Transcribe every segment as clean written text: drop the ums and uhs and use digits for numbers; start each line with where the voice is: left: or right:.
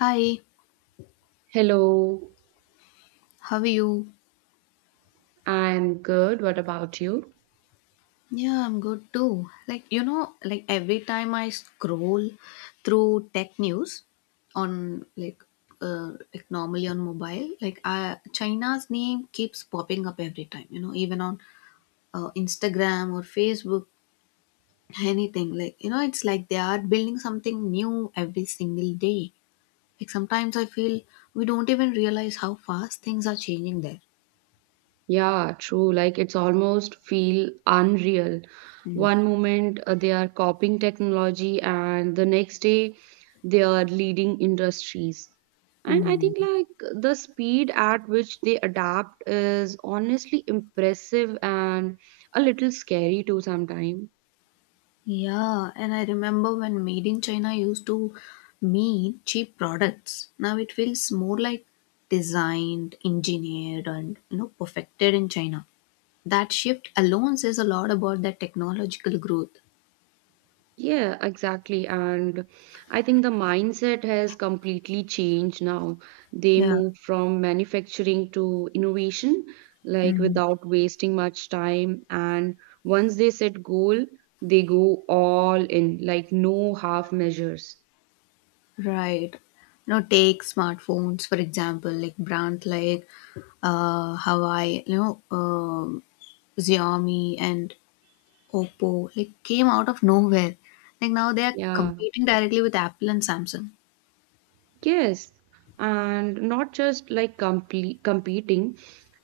left: Hi,
right: Hello,
left: how are you?
right: I'm good. What about you?
left: Yeah, I'm good too. Like every time I scroll through tech news on like normally on mobile, China's name keeps popping up every time, you know, even on Instagram or Facebook, anything. It's like they are building something new every single day. Like sometimes I feel we don't even realize how fast things are changing there.
right: Yeah, true. Like it's almost feel unreal.
left: Mm.
right: One moment they are copying technology and the next day they are leading industries. And I
left: Mm.
right: think like the speed at which they adapt is honestly impressive and a little scary too sometimes.
left: Yeah, and I remember when Made in China used to mean cheap products. Now it feels more like designed, engineered, and you know perfected in China. That shift alone says a lot about that technological growth.
right: Yeah, exactly. And I think the mindset has completely changed now. They
left: Yeah.
right: move from manufacturing to innovation, like
left: Mm.
right: without wasting much time. And once they set goal, they go all in, like no half measures.
left: Right. You know, take smartphones for example, like brands like Hawaii, Xiaomi and Oppo, like came out of nowhere. Like now they are
right: Yeah.
left: competing directly with Apple and Samsung.
right: Yes, and not just like complete competing,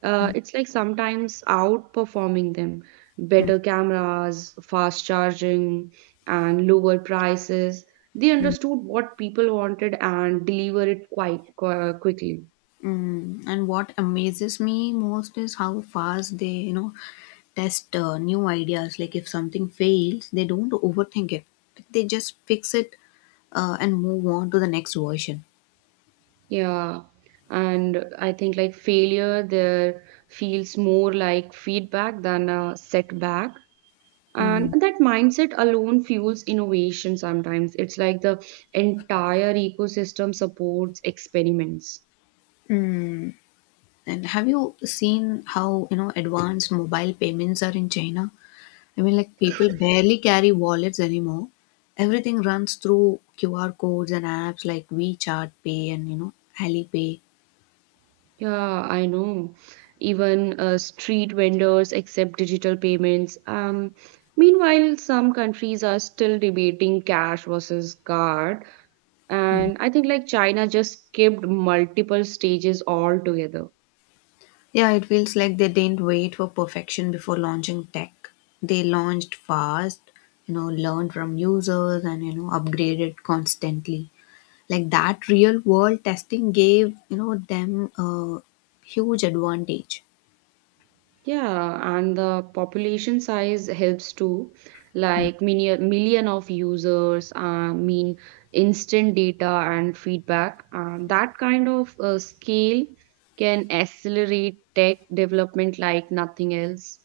right: it's like sometimes outperforming them.
left: Mm,
right: Better cameras, fast charging, and lower prices. They
left: mm,
right: understood what people wanted and deliver it quite quickly.
left: mm. And what amazes me most is how fast they, you know, test new ideas. Like if something fails, they don't overthink it. They just fix it and move on to the next version.
right: Yeah, and I think like failure there feels more like feedback than a setback. And that mindset alone fuels innovation. Sometimes it's like the entire ecosystem supports experiments.
left: Mm. And have you seen how, you know, advanced mobile payments are in China? I mean, like people barely carry wallets anymore. Everything runs through QR codes and apps like WeChat Pay and you know Alipay.
right: Yeah, I know. Even street vendors accept digital payments. Meanwhile, some countries are still debating cash versus card,
left: Mm.
right: and I think like China just skipped multiple stages altogether.
left: Yeah, it feels like they didn't wait for perfection before launching tech. They launched fast, you know, learned from users and you know upgraded constantly. Like that real world testing gave you know them a huge advantage.
right: Yeah, and the population size helps too. Like million of users, mean instant data and feedback. That kind of scale can accelerate tech development like nothing else.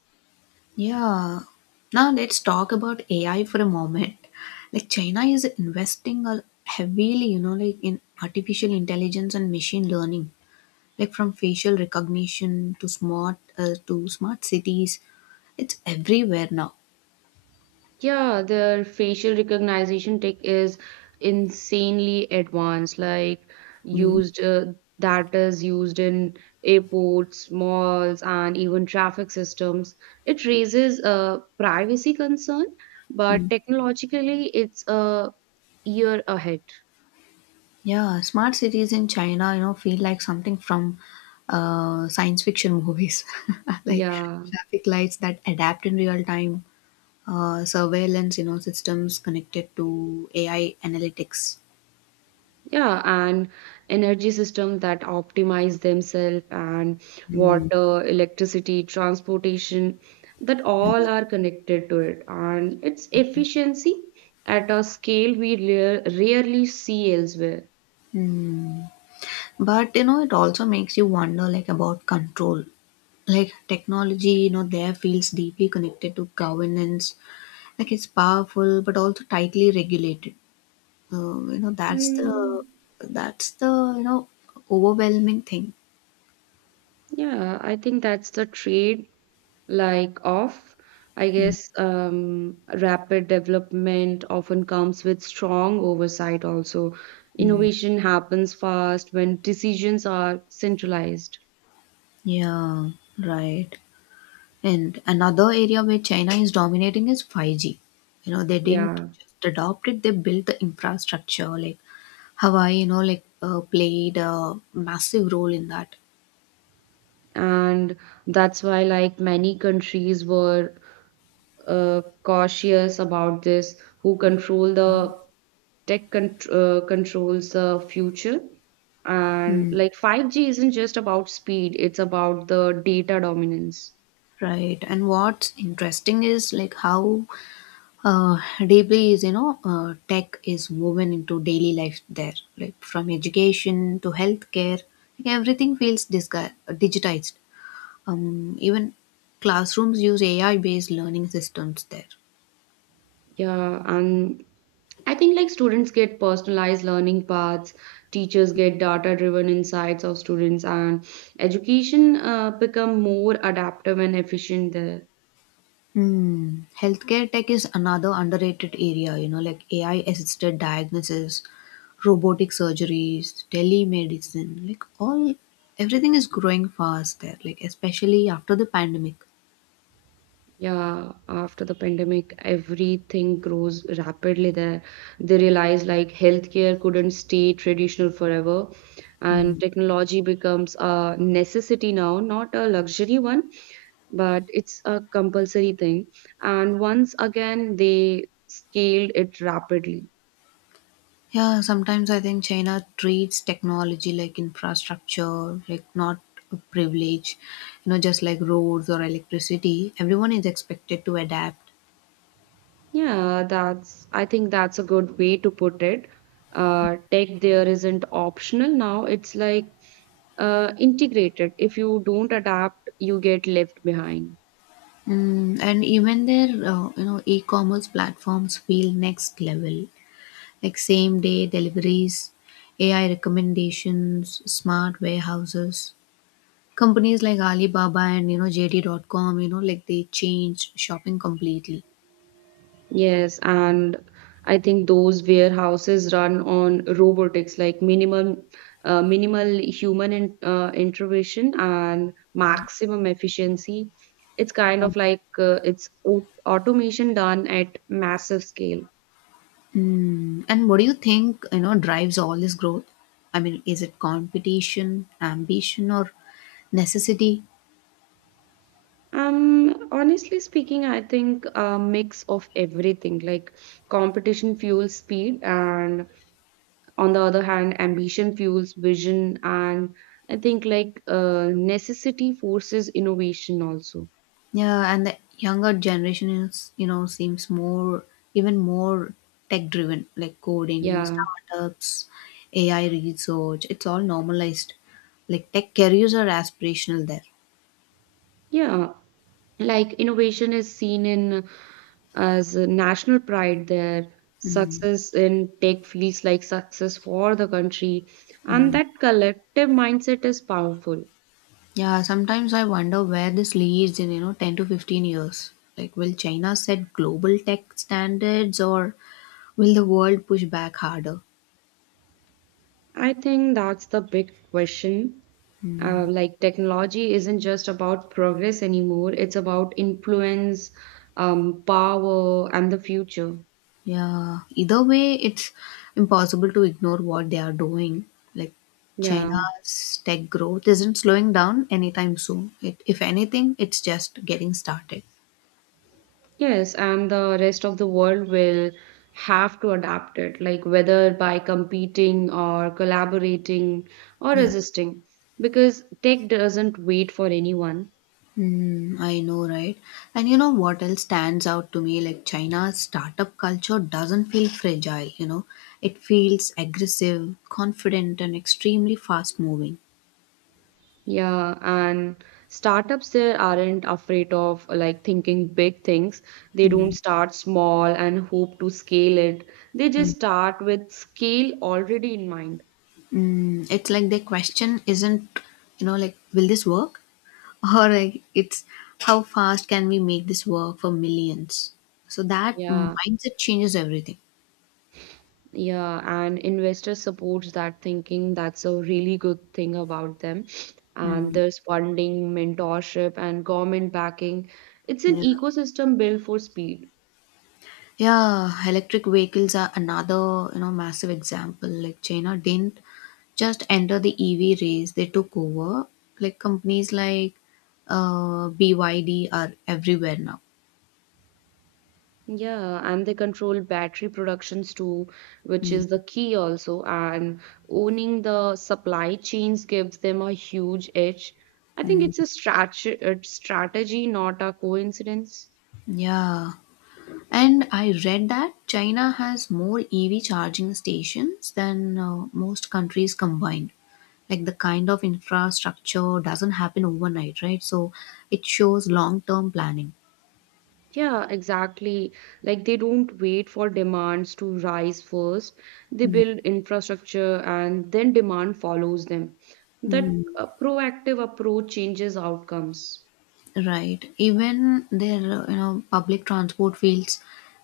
left: Yeah. Now let's talk about AI for a moment. Like China is investing heavily, you know, like in artificial intelligence and machine learning, like from facial recognition to smart cities. It's everywhere now.
right: Yeah, their facial recognition tech is insanely advanced, like
left: mm
right: used that is used in airports, malls, and even traffic systems. It raises a privacy concern, but
left: mm.
right: technologically, it's a year ahead.
left: Yeah, smart cities in China, you know, feel like something from science fiction movies, like
right: Yeah.
left: traffic lights that adapt in real time surveillance, you know, systems connected to AI analytics.
right: Yeah, and energy systems that optimize themselves and
left: Mm.
right: water, electricity, transportation, that
left: Yeah.
right: all are connected to it. And its efficiency at a scale we rarely see elsewhere.
left: Mm. But you know, it also makes you wonder, like about control. Like technology, you know, there feels deeply connected to governance. Like it's powerful, but also tightly regulated. You know,
right: Mm,
left: that's the you know overwhelming thing.
right: yeah, I think that's the trade like of i
left: Mm.
right: guess um, rapid development often comes with strong oversight. Also,
left: Mm.
right: innovation happens fast when decisions are centralized.
left: Yeah, right. And another area where China is dominating is 5G. You know, they didn't
right: Yeah,
left: just adopt it, they built the infrastructure. Like Hawaii, you know, like played a massive role in that.
right: and that's why like many countries were cautious about this. Who control the controls the future. And
left: Hmm.
right: like 5G isn't just about speed, it's about the data dominance.
left: Right. And what's interesting is how uh, deeply tech is woven into daily life there. Like from education to healthcare, like everything feels digitized. Even classrooms use AI based learning systems there.
right: Yeah, and I think like students get personalized learning paths, teachers get data driven insights of students, and education become more adaptive and efficient there.
left: Hmm. Healthcare tech is another underrated area, you know, like AI assisted diagnosis, robotic surgeries, telemedicine, like all everything is growing fast there, like especially after the pandemic.
right: Yeah, after the pandemic, everything grows rapidly there. They realize like healthcare couldn't stay traditional forever,
left: Hmm.
right: and technology becomes a necessity now, not a luxury one, but it's a compulsory thing. And once again, they scaled it rapidly.
left: Yeah, sometimes I think China treats technology like infrastructure, like not a privilege, you know, just like roads or electricity. Everyone is expected to adapt.
right: Yeah, that's, I think that's a good way to put it. Tech there isn't optional now. It's like integrated. If you don't adapt, you get left behind.
left: Mm, and even their e-commerce platforms feel next level like same day deliveries, AI recommendations, smart warehouses. Companies like Alibaba and you know JD.com, you know, like they changed shopping completely.
right: Yes, and I think those warehouses run on robotics, like minimum, minimal intervention and maximum efficiency. It's kind of like it's automation done at massive scale.
left: Hmm. And what do you think, you know, drives all this growth? I mean, is it competition, ambition, or necessity?
right: Honestly speaking, I think a mix of everything. Like competition fuels speed, and on the other hand, ambition fuels vision, and I think like necessity forces innovation also.
left: Yeah, and the younger generation is, you know, seems even more tech driven, like coding,
right: Yeah,
left: startups, AI research. It's all normalized. Like tech careers are aspirational there.
right: yeah. Like innovation is seen in as a national pride there. Success in tech feels like success for the country, and that collective mindset is powerful.
left: Yeah, sometimes I wonder where this leads in, you know, 10 to 15 years. Like, will China set global tech standards or will the world push back harder?
right: I think that's the big question. Like, technology isn't just about progress anymore, it's about influence, power, and the future.
left: Yeah, either way, it's impossible to ignore what they are doing. Like
right: Yeah.
left: China's tech growth isn't slowing down anytime soon. If anything, it's just getting started.
right: Yes, and the rest of the world will have to adapt it, like whether by competing or collaborating or
left: Yeah.
right: resisting, because tech doesn't wait for anyone.
left: Mm, I know, right? And you know what else stands out to me? Like China's startup culture doesn't feel fragile, you know, it feels aggressive, confident, and extremely fast moving.
right: Yeah, and startups there aren't afraid of like thinking big things. They don't
left: Mm,
right: start small and hope to scale it. They
left: mm,
right: just start with scale already in mind.
left: mm. It's like the question isn't, you know, like, will this work? Or it's how fast can we make this work for millions? So that
right: Yeah,
left: mindset changes everything.
right: yeah, and investor supports that thinking. That's a really good thing about them. And
left: Mm,
right: there's funding, mentorship, and government backing. It's an
left: yeah.
right: ecosystem built for speed.
left: Yeah, electric vehicles are another, you know, massive example. Like China didn't just enter the EV race, they took over. Like companies like BYD are everywhere now.
right: Yeah, and they control battery productions too, which
left: Mm,
right: is the key also. And owning the supply chains gives them a huge edge. I think
left: mm,
right: it's a strat a strategy, not a coincidence.
left: yeah. And I read that China has more EV charging stations than most countries combined. Like the kind of infrastructure doesn't happen overnight, right? So it shows long term planning.
right: Yeah, exactly. Like they don't wait for demands to rise first. They
left: Mm.
right: build infrastructure and then demand follows them. That
left: Mm.
right: proactive approach changes outcomes.
left: Right. Even their, you know, public transport feels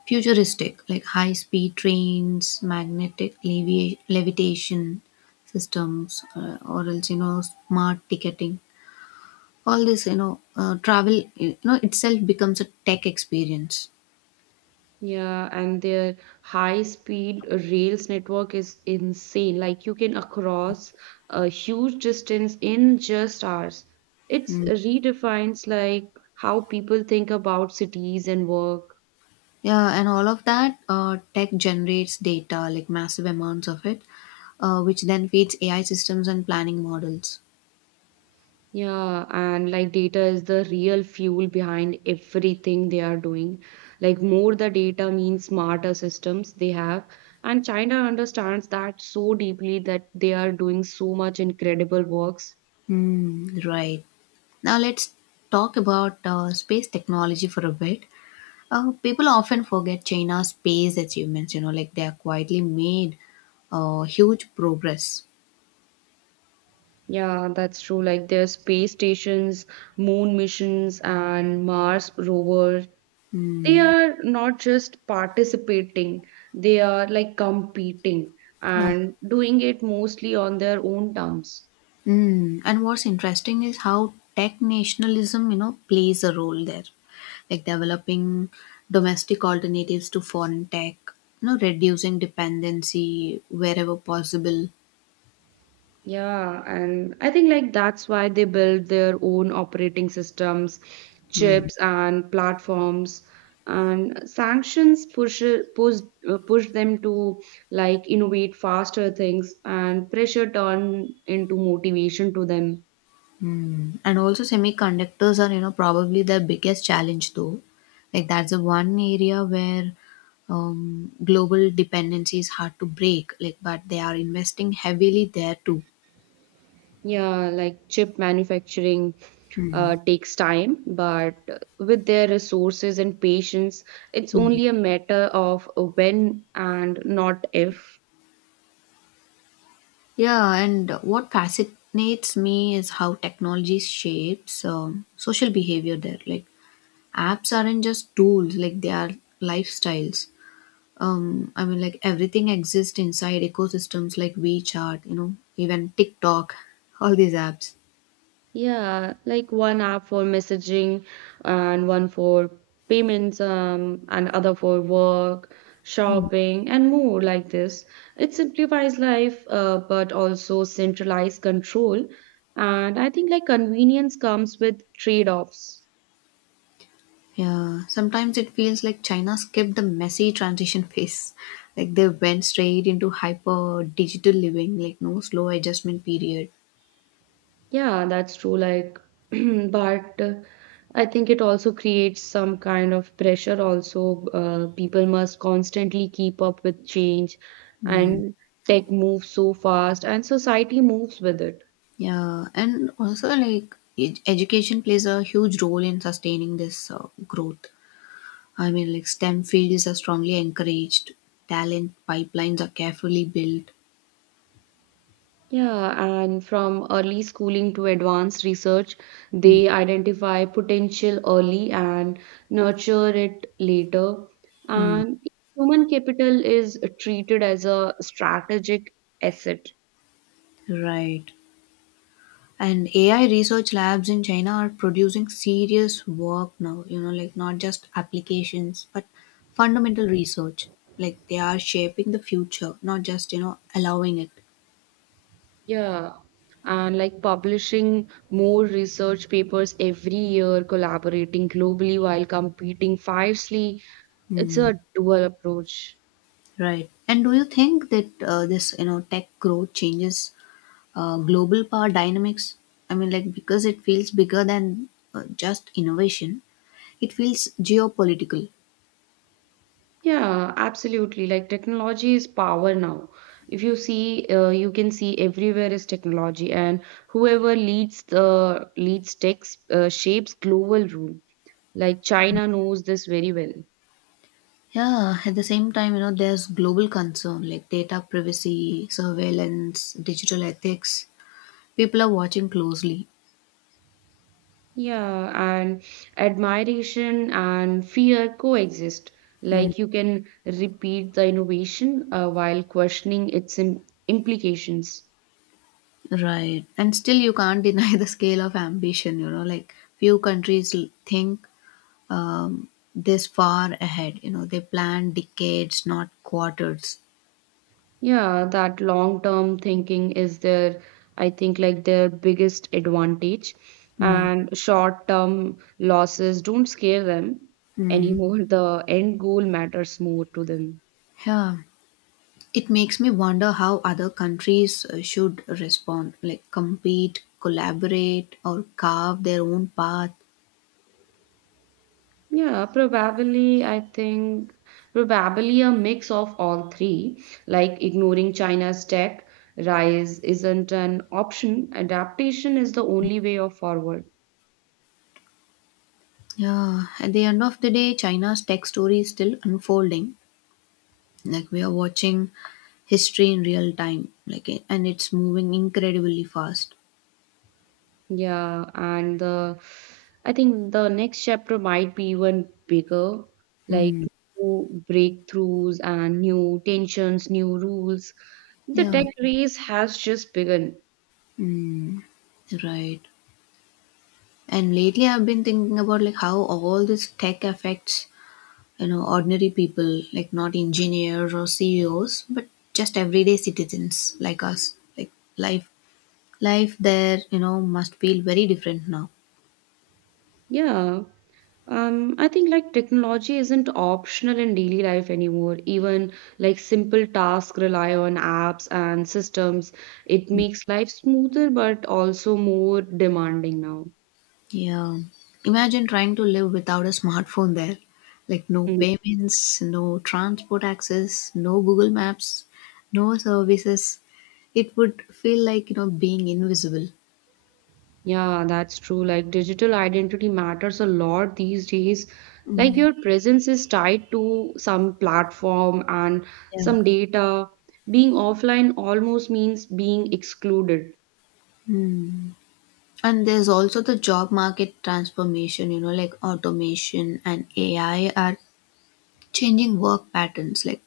left: futuristic, like high speed trains, magnetic levitation systems, or else, you know, smart ticketing. All this you know travel you know itself becomes a tech experience.
right: Yeah, and their high-speed rails network is insane. Like you can across a huge distance in just hours. It's
left: Mm.
right: redefines like how people think about cities and work.
left: Yeah, and all of that tech generates data like massive amounts of it, which then feeds AI systems and planning models.
right: Yeah, and like data is the real fuel behind everything they are doing. Like more the data means smarter systems they have. And China understands that so deeply that they are doing so much incredible works.
left: Mm. Right. Now let's talk about space technology for a bit. People often forget China's space achievements, you know, like they are quietly made huge progress.
right: Yeah, that's true. Like their space stations, moon missions, and Mars rover,
left: Mm.
right: they are not just participating, they are like competing
left: Yeah.
right: and doing it mostly on their own terms.
left: Mm. And what's interesting is how tech nationalism, you know, plays a role there, like developing domestic alternatives to foreign tech, you know, reducing dependency wherever possible.
right: Yeah, and I think like that's why they build their own operating systems, chips and platforms, and sanctions push push them to like innovate faster things and pressure turn into motivation to them.
left: Mm. And also, semiconductors are, you know, probably their biggest challenge, though. Like, that's the one area where global dependency is hard to break, like, but they are investing heavily there, too.
right: Yeah, like chip manufacturing
left: Mm.
right: takes time, but with their resources and patience, it's only a matter of when and not if.
left: Yeah, and what fascinates me is how technology shapes social behavior there. Like apps aren't just tools, like they are lifestyles. I mean, like everything exists inside ecosystems like WeChat, you know, even TikTok, all these apps.
right: Yeah, like one app for messaging and one for payments and other for work,
left: Hmm.
right: shopping and more like this. It simplifies life but also centralized control. And I think like convenience comes with trade-offs.
left: Yeah, sometimes it feels like China skipped the messy transition phase. Like they went straight into hyper digital living, like no slow adjustment period.
right: Yeah, that's true. Like, but I think it also creates some kind of pressure. Also, people must constantly keep up with change, and tech moves so fast, and society moves with it.
left: Yeah, and also like education plays a huge role in sustaining this growth. I mean, like STEM fields are strongly encouraged, talent pipelines are carefully built.
right: Yeah, and from early schooling to advanced research, they identify potential early and nurture it later.
left: Hmm.
right: And human capital is treated as a strategic asset.
left: Right. And AI research labs in China are producing serious work now, you know, like not just applications, but fundamental research. Like they are shaping the future, not just, you know, allowing it.
right: Yeah, and like publishing more research papers every year, collaborating globally while competing fiercely. It's a dual approach.
left: Right. And do you think that this, you know, tech growth changes global power dynamics? I mean, like, because it feels bigger than just innovation, it feels geopolitical.
right: Yeah, absolutely. Like technology is power now. If you see, you can see everywhere is technology, and whoever leads tech shapes global rule. Like China knows this very well.
left: Yeah, at the same time, you know, there's global concern like data privacy, surveillance, digital ethics. People are watching closely.
right: Yeah, and admiration and fear coexist.
left: Mm.
right: Like you can repeat the innovation while questioning its im implications.
left: Right. And still, you can't deny the scale of ambition, you know, like few countries think um, this far ahead. You know, they plan decades, not quarters.
right: Yeah, that long-term thinking is their, I think, like their biggest advantage.
left: Mm.
right: And short-term losses don't scare them
left: Mm.
right: anymore. The end goal matters more to them.
left: Yeah. It makes me wonder how other countries should respond, like compete, collaborate, or carve their own path.
right: Yeah, probably, I think, probably a mix of all three, like ignoring China's tech rise isn't an option. Adaptation is the only way of forward.
left: Yeah. At the end of the day, China's tech story is still unfolding. Like we are watching history in real time, like and it's moving incredibly fast.
right: Yeah, and the, I think the next chapter might be even bigger, like
left: Hmm.
right: new breakthroughs and new tensions, new rules. The
left: Yeah.
right: tech race has just begun.
left: Right. And lately, I've been thinking about like how all this tech affects you know ordinary people, like not engineers or CEOs, but just everyday citizens like us. Like life, life there you know must feel very different now.
right: Yeah. I think like technology isn't optional in daily life anymore. Even like simple tasks rely on apps and systems. It makes life smoother but also more demanding now.
left: Yeah, imagine trying to live without a smartphone there. Like no
right: Mm.
left: payments, no transport access, no Google Maps, no services. It would feel like you know being invisible.
right: Yeah, that's true. Like digital identity matters a lot these days. Like your presence is tied to some platform and
left: Yeah.
right: some data. Being offline almost means being excluded.
left: And there's also the job market transformation, you know, like automation and AI are changing work patterns. Like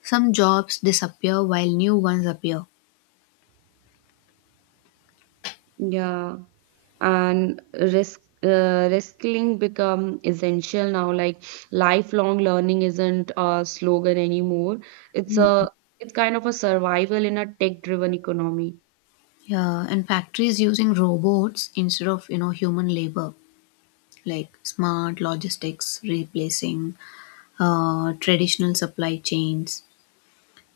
left: some jobs disappear while new ones appear.
right: Yeah. And risk reskilling become essential now. Like lifelong learning isn't a slogan anymore, it's
left: Mm.
right: a, it's kind of a survival in a tech driven economy.
left: Yeah, and factories using robots instead of, you know, human labor, like smart logistics replacing traditional supply chains.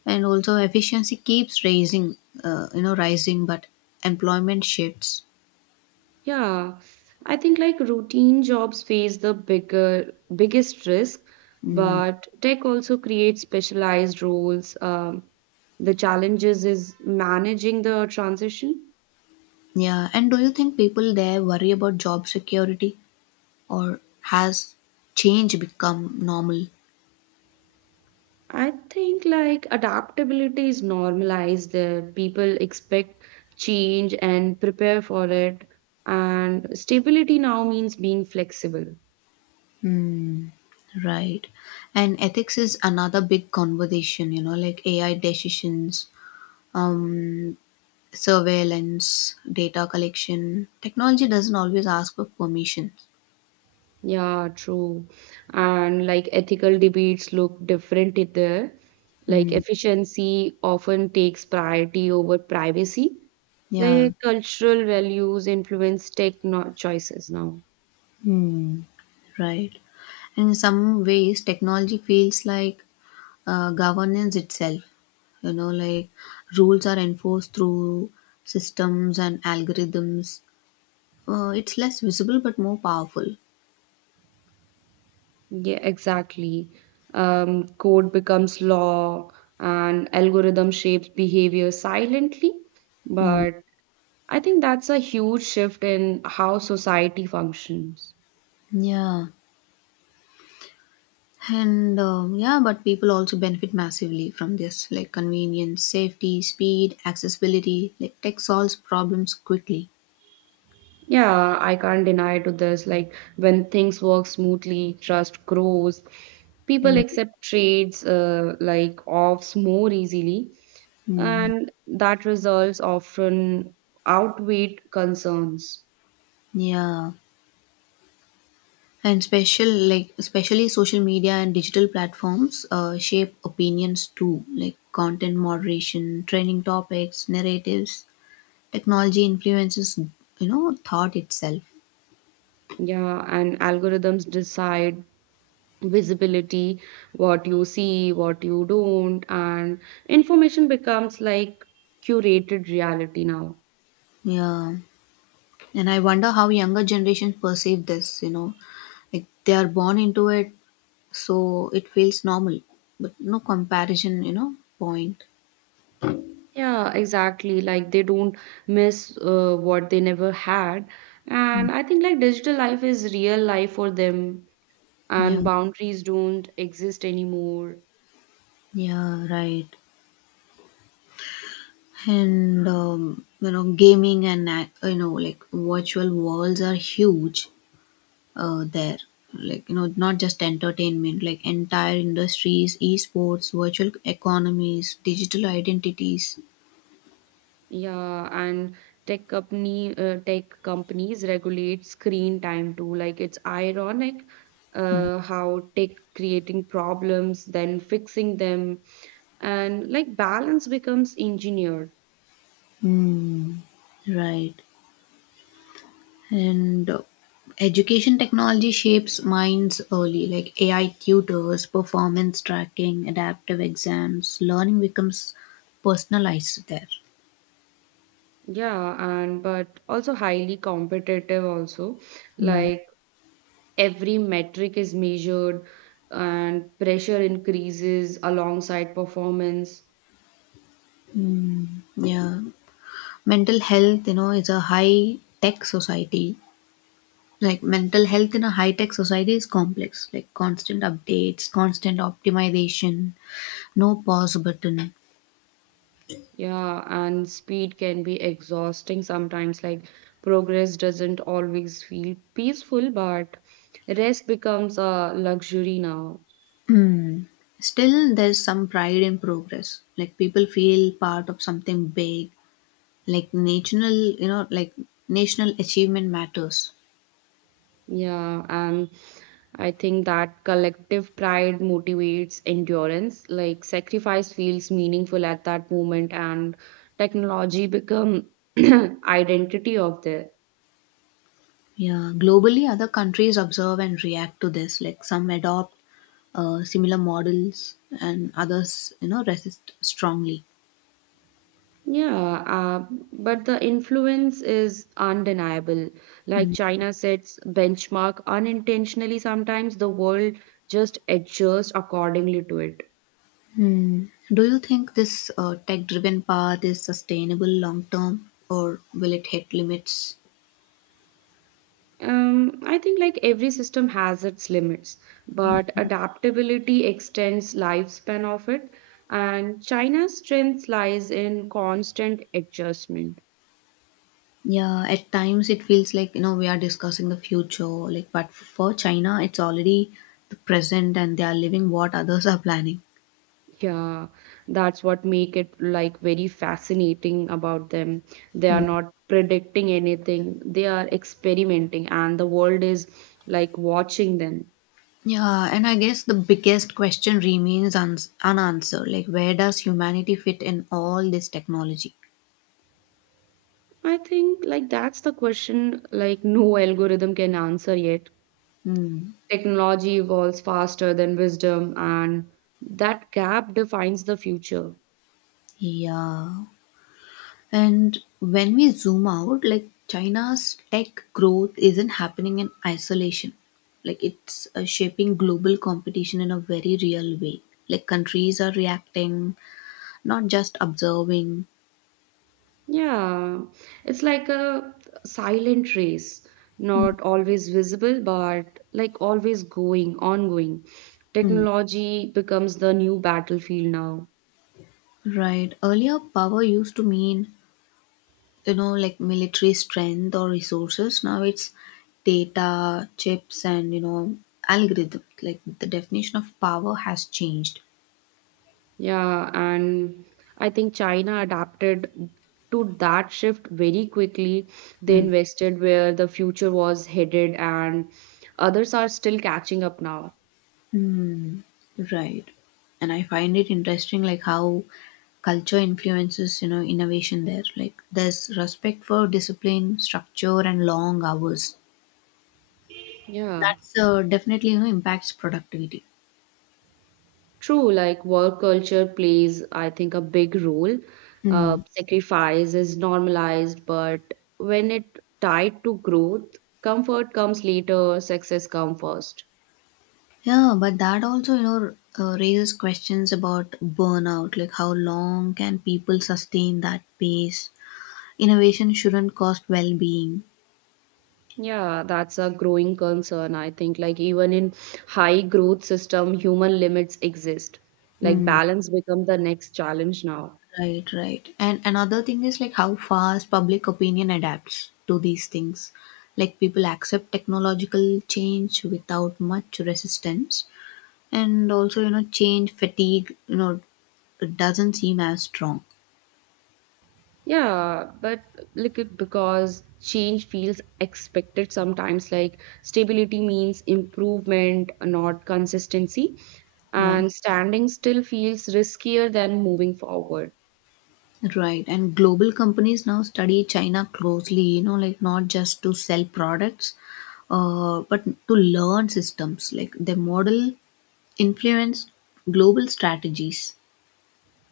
left: And also efficiency keeps rising, but employment shifts.
right: Yeah, I think like routine jobs face the bigger biggest risk,
left: Hmm.
right: but tech also creates specialized roles. The challenges is managing the transition.
left: Yeah, and do you think people there worry about job security or has change become normal?
right: I think like adaptability is normalized there. People expect change and prepare for it. And stability now means being flexible.
left: Hmm, right. And ethics is another big conversation, you know, like AI decisions, um, surveillance, data collection. Technology doesn't always ask for permission.
right: Yeah, true. And like ethical debates look different it there. Like
left: Hmm,
right: efficiency often takes priority over privacy.
left: yeah,
right: Like cultural values influence tech no choices now.
left: hmm, right. And in some ways, technology feels like governance itself. You know, like rules are enforced through systems and algorithms. It's less visible but more powerful.
right: Yeah, exactly. Code becomes law and algorithm shapes behavior silently,
left: Mm.
right: but I think that's a huge shift in how society functions.
left: Yeah. And yeah, but people also benefit massively from this, like convenience, safety, speed, accessibility. Like tech solves problems quickly.
right: Yeah, I can't deny to this. Like when things work smoothly, trust grows. People
left: Mm.
right: accept trades like offs more easily,
left: Mm.
right: and that results often outweigh concerns.
left: Yeah. And special, like especially social media and digital platforms, shape opinions too, like content moderation, training topics, narratives. Technology influences, you know, thought itself.
right: Yeah, and algorithms decide visibility, what you see, what you don't, and information becomes like curated reality now.
left: Yeah, and I wonder how younger generations perceive this. You know, like they are born into it, so it feels normal, but no comparison, you know, point.
right: Yeah, exactly. Like they don't miss what they never had. And I think like digital life is real life for them,
left: Yeah,
right: and boundaries don't exist anymore.
left: yeah, right. And you know, gaming and you know like virtual worlds are huge there, like you know not just entertainment, like entire industries, esports, virtual economies, digital identities.
right: Yeah, and tech companies regulate screen time too. Like it's ironic how tech creating problems, then fixing them, and like balance becomes engineered.
left: mm, right. And education technology shapes minds early, like AI tutors, performance tracking, adaptive exams, learning becomes personalized there.
right: Yeah, and but also highly competitive also.
left: Mm,
right: Like every metric is measured and pressure increases alongside performance.
left: yeah. Mental health you know is a high tech society like Mental health in a high tech society is complex, like constant updates, constant optimization, no pause button.
right: Yeah, and speed can be exhausting sometimes. Like progress doesn't always feel peaceful, but rest becomes a luxury now.
left: Hmm. Still there's some pride in progress, like people feel part of something big, like national achievement matters.
right: Yeah, and I think that collective pride motivates endurance. Like sacrifice feels meaningful at that moment, and technology become identity of this.
left: Yeah, globally other countries observe and react to this, like some adopt similar models and others you know resist strongly.
right: Yeah, but the influence is undeniable. Like China sets benchmark unintentionally, sometimes the world just adjusts accordingly to it.
left: Hmm. Do you think this tech driven path is sustainable long term or will it hit limits?
right: I think like every system has its limits, but adaptability extends lifespan of it, and China's strength lies in constant adjustment.
left: Yeah, at times it feels like you know we are discussing the future, like but for China it's already the present and they are living what others are planning.
right: Yeah, that's what make it like very fascinating about them. They are
left: Hmm.
right: not predicting anything. They are experimenting and the world is like watching them.
left: Yeah, and I guess the biggest question remains uns unanswered, like where does humanity fit in all this technology?
right: I think like that's the question like no algorithm can answer yet.
left: Hmm.
right: Technology evolves faster than wisdom and that gap defines the future.
left: Yeah. And when we zoom out, like China's tech growth isn't happening in isolation. Like it's shaping global competition in a very real way. Like countries are reacting, not just observing.
right: Yeah, it's like a silent race, not always visible, but like ongoing.
left: Mm.
right: Technology becomes the new battlefield now.
left: Right. Earlier, power used to mean, you know, like military strength or resources. Now it's data, chips, and, you know, algorithms. Like the definition of power has changed.
right: Yeah, and I think China adapted to that shift very quickly. They
left: Mm.
right: invested where the future was headed, and others are still catching up now.
left: Right. And I find it interesting, like how culture influences, you know, innovation there. Like there's respect for discipline, structure, and long hours.
right: Yeah.
left: That's definitely, you know, impacts productivity.
right: True, like work culture plays, I think, a big role.
left: Mm.
right: Sacrifice is normalized, but when it tied to growth, comfort comes later, success comes first.
left: Yeah, but that also, you know, raises questions about burnout. Like how long can people sustain that pace? Innovation shouldn't cost well-being.
right: Yeah, that's a growing concern. I think, like even in high growth system, human limits exist. Like
left: Hmm.
right: balance become the next challenge now.
left: Right. And another thing is like how fast public opinion adapts to these things. Like people accept technological change without much resistance. And also, you know, change fatigue, you know, it doesn't seem as strong.
right: Yeah, but like it because change feels expected sometimes, like stability means improvement, not consistency,
left: Yeah.
right: and standing still feels riskier than moving forward.
left: Right. And global companies now study China closely, you know, like not just to sell products, but to learn systems. Like their model influence global strategies.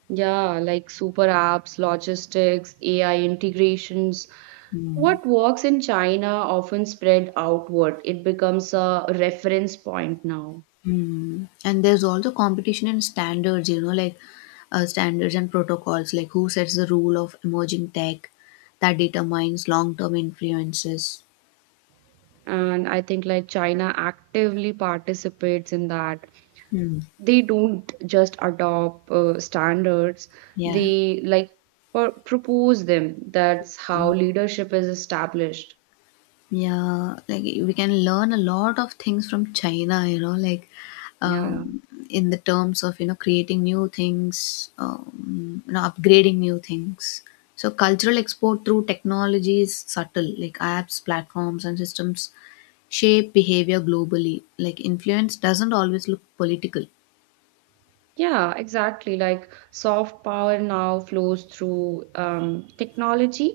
right: Yeah, like super apps, logistics, AI integrations.
left: Hmm.
right: What works in China often spread outward. It becomes a reference point now.
left: Mm. And there's also competition and standards, you know, like standards and protocols, like who sets the rule of emerging tech that determines long term influences.
right: And I think like China actively participates in that.
left: Hmm.
right: They don't just adopt standards,
left: Yeah.
right: they like propose them. That's how leadership is established.
left: Yeah. Like we can learn a lot of things from China, you know, like
right: Yeah,
left: um, in the terms of, you know, creating new things, you know, upgrading new things. So cultural export through technology is subtle, like apps, platforms, and systems shape behavior globally. Like influence doesn't always look political.
right: yeah, exactly. Like soft power now flows through technology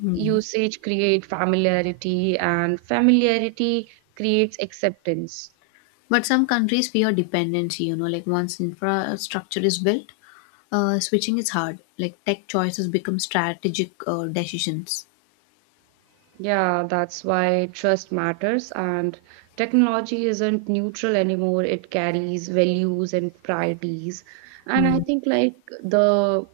left: Hmm.
right: usage create familiarity and familiarity creates acceptance.
left: But some countries fear dependency, you know, like once infrastructure is built, switching is hard. Like tech choices become strategic decisions.
right: Yeah, that's why trust matters, and technology isn't neutral anymore. It carries values and priorities. And I
left: Hmm.
right: think, like, the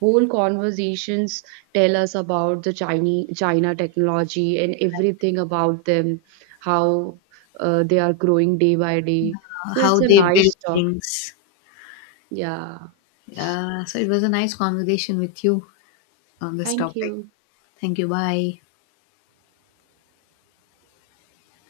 right: whole conversations tell us about the Chinese China technology and everything about them, how they are growing day by day. So
left: how
right: it's a
left: they build
right: nice talk.
left: things.
right: Yeah.
left: So it was a nice conversation with you on this
right: Thank
left: topic.
right: you.
left: Thank you. Bye.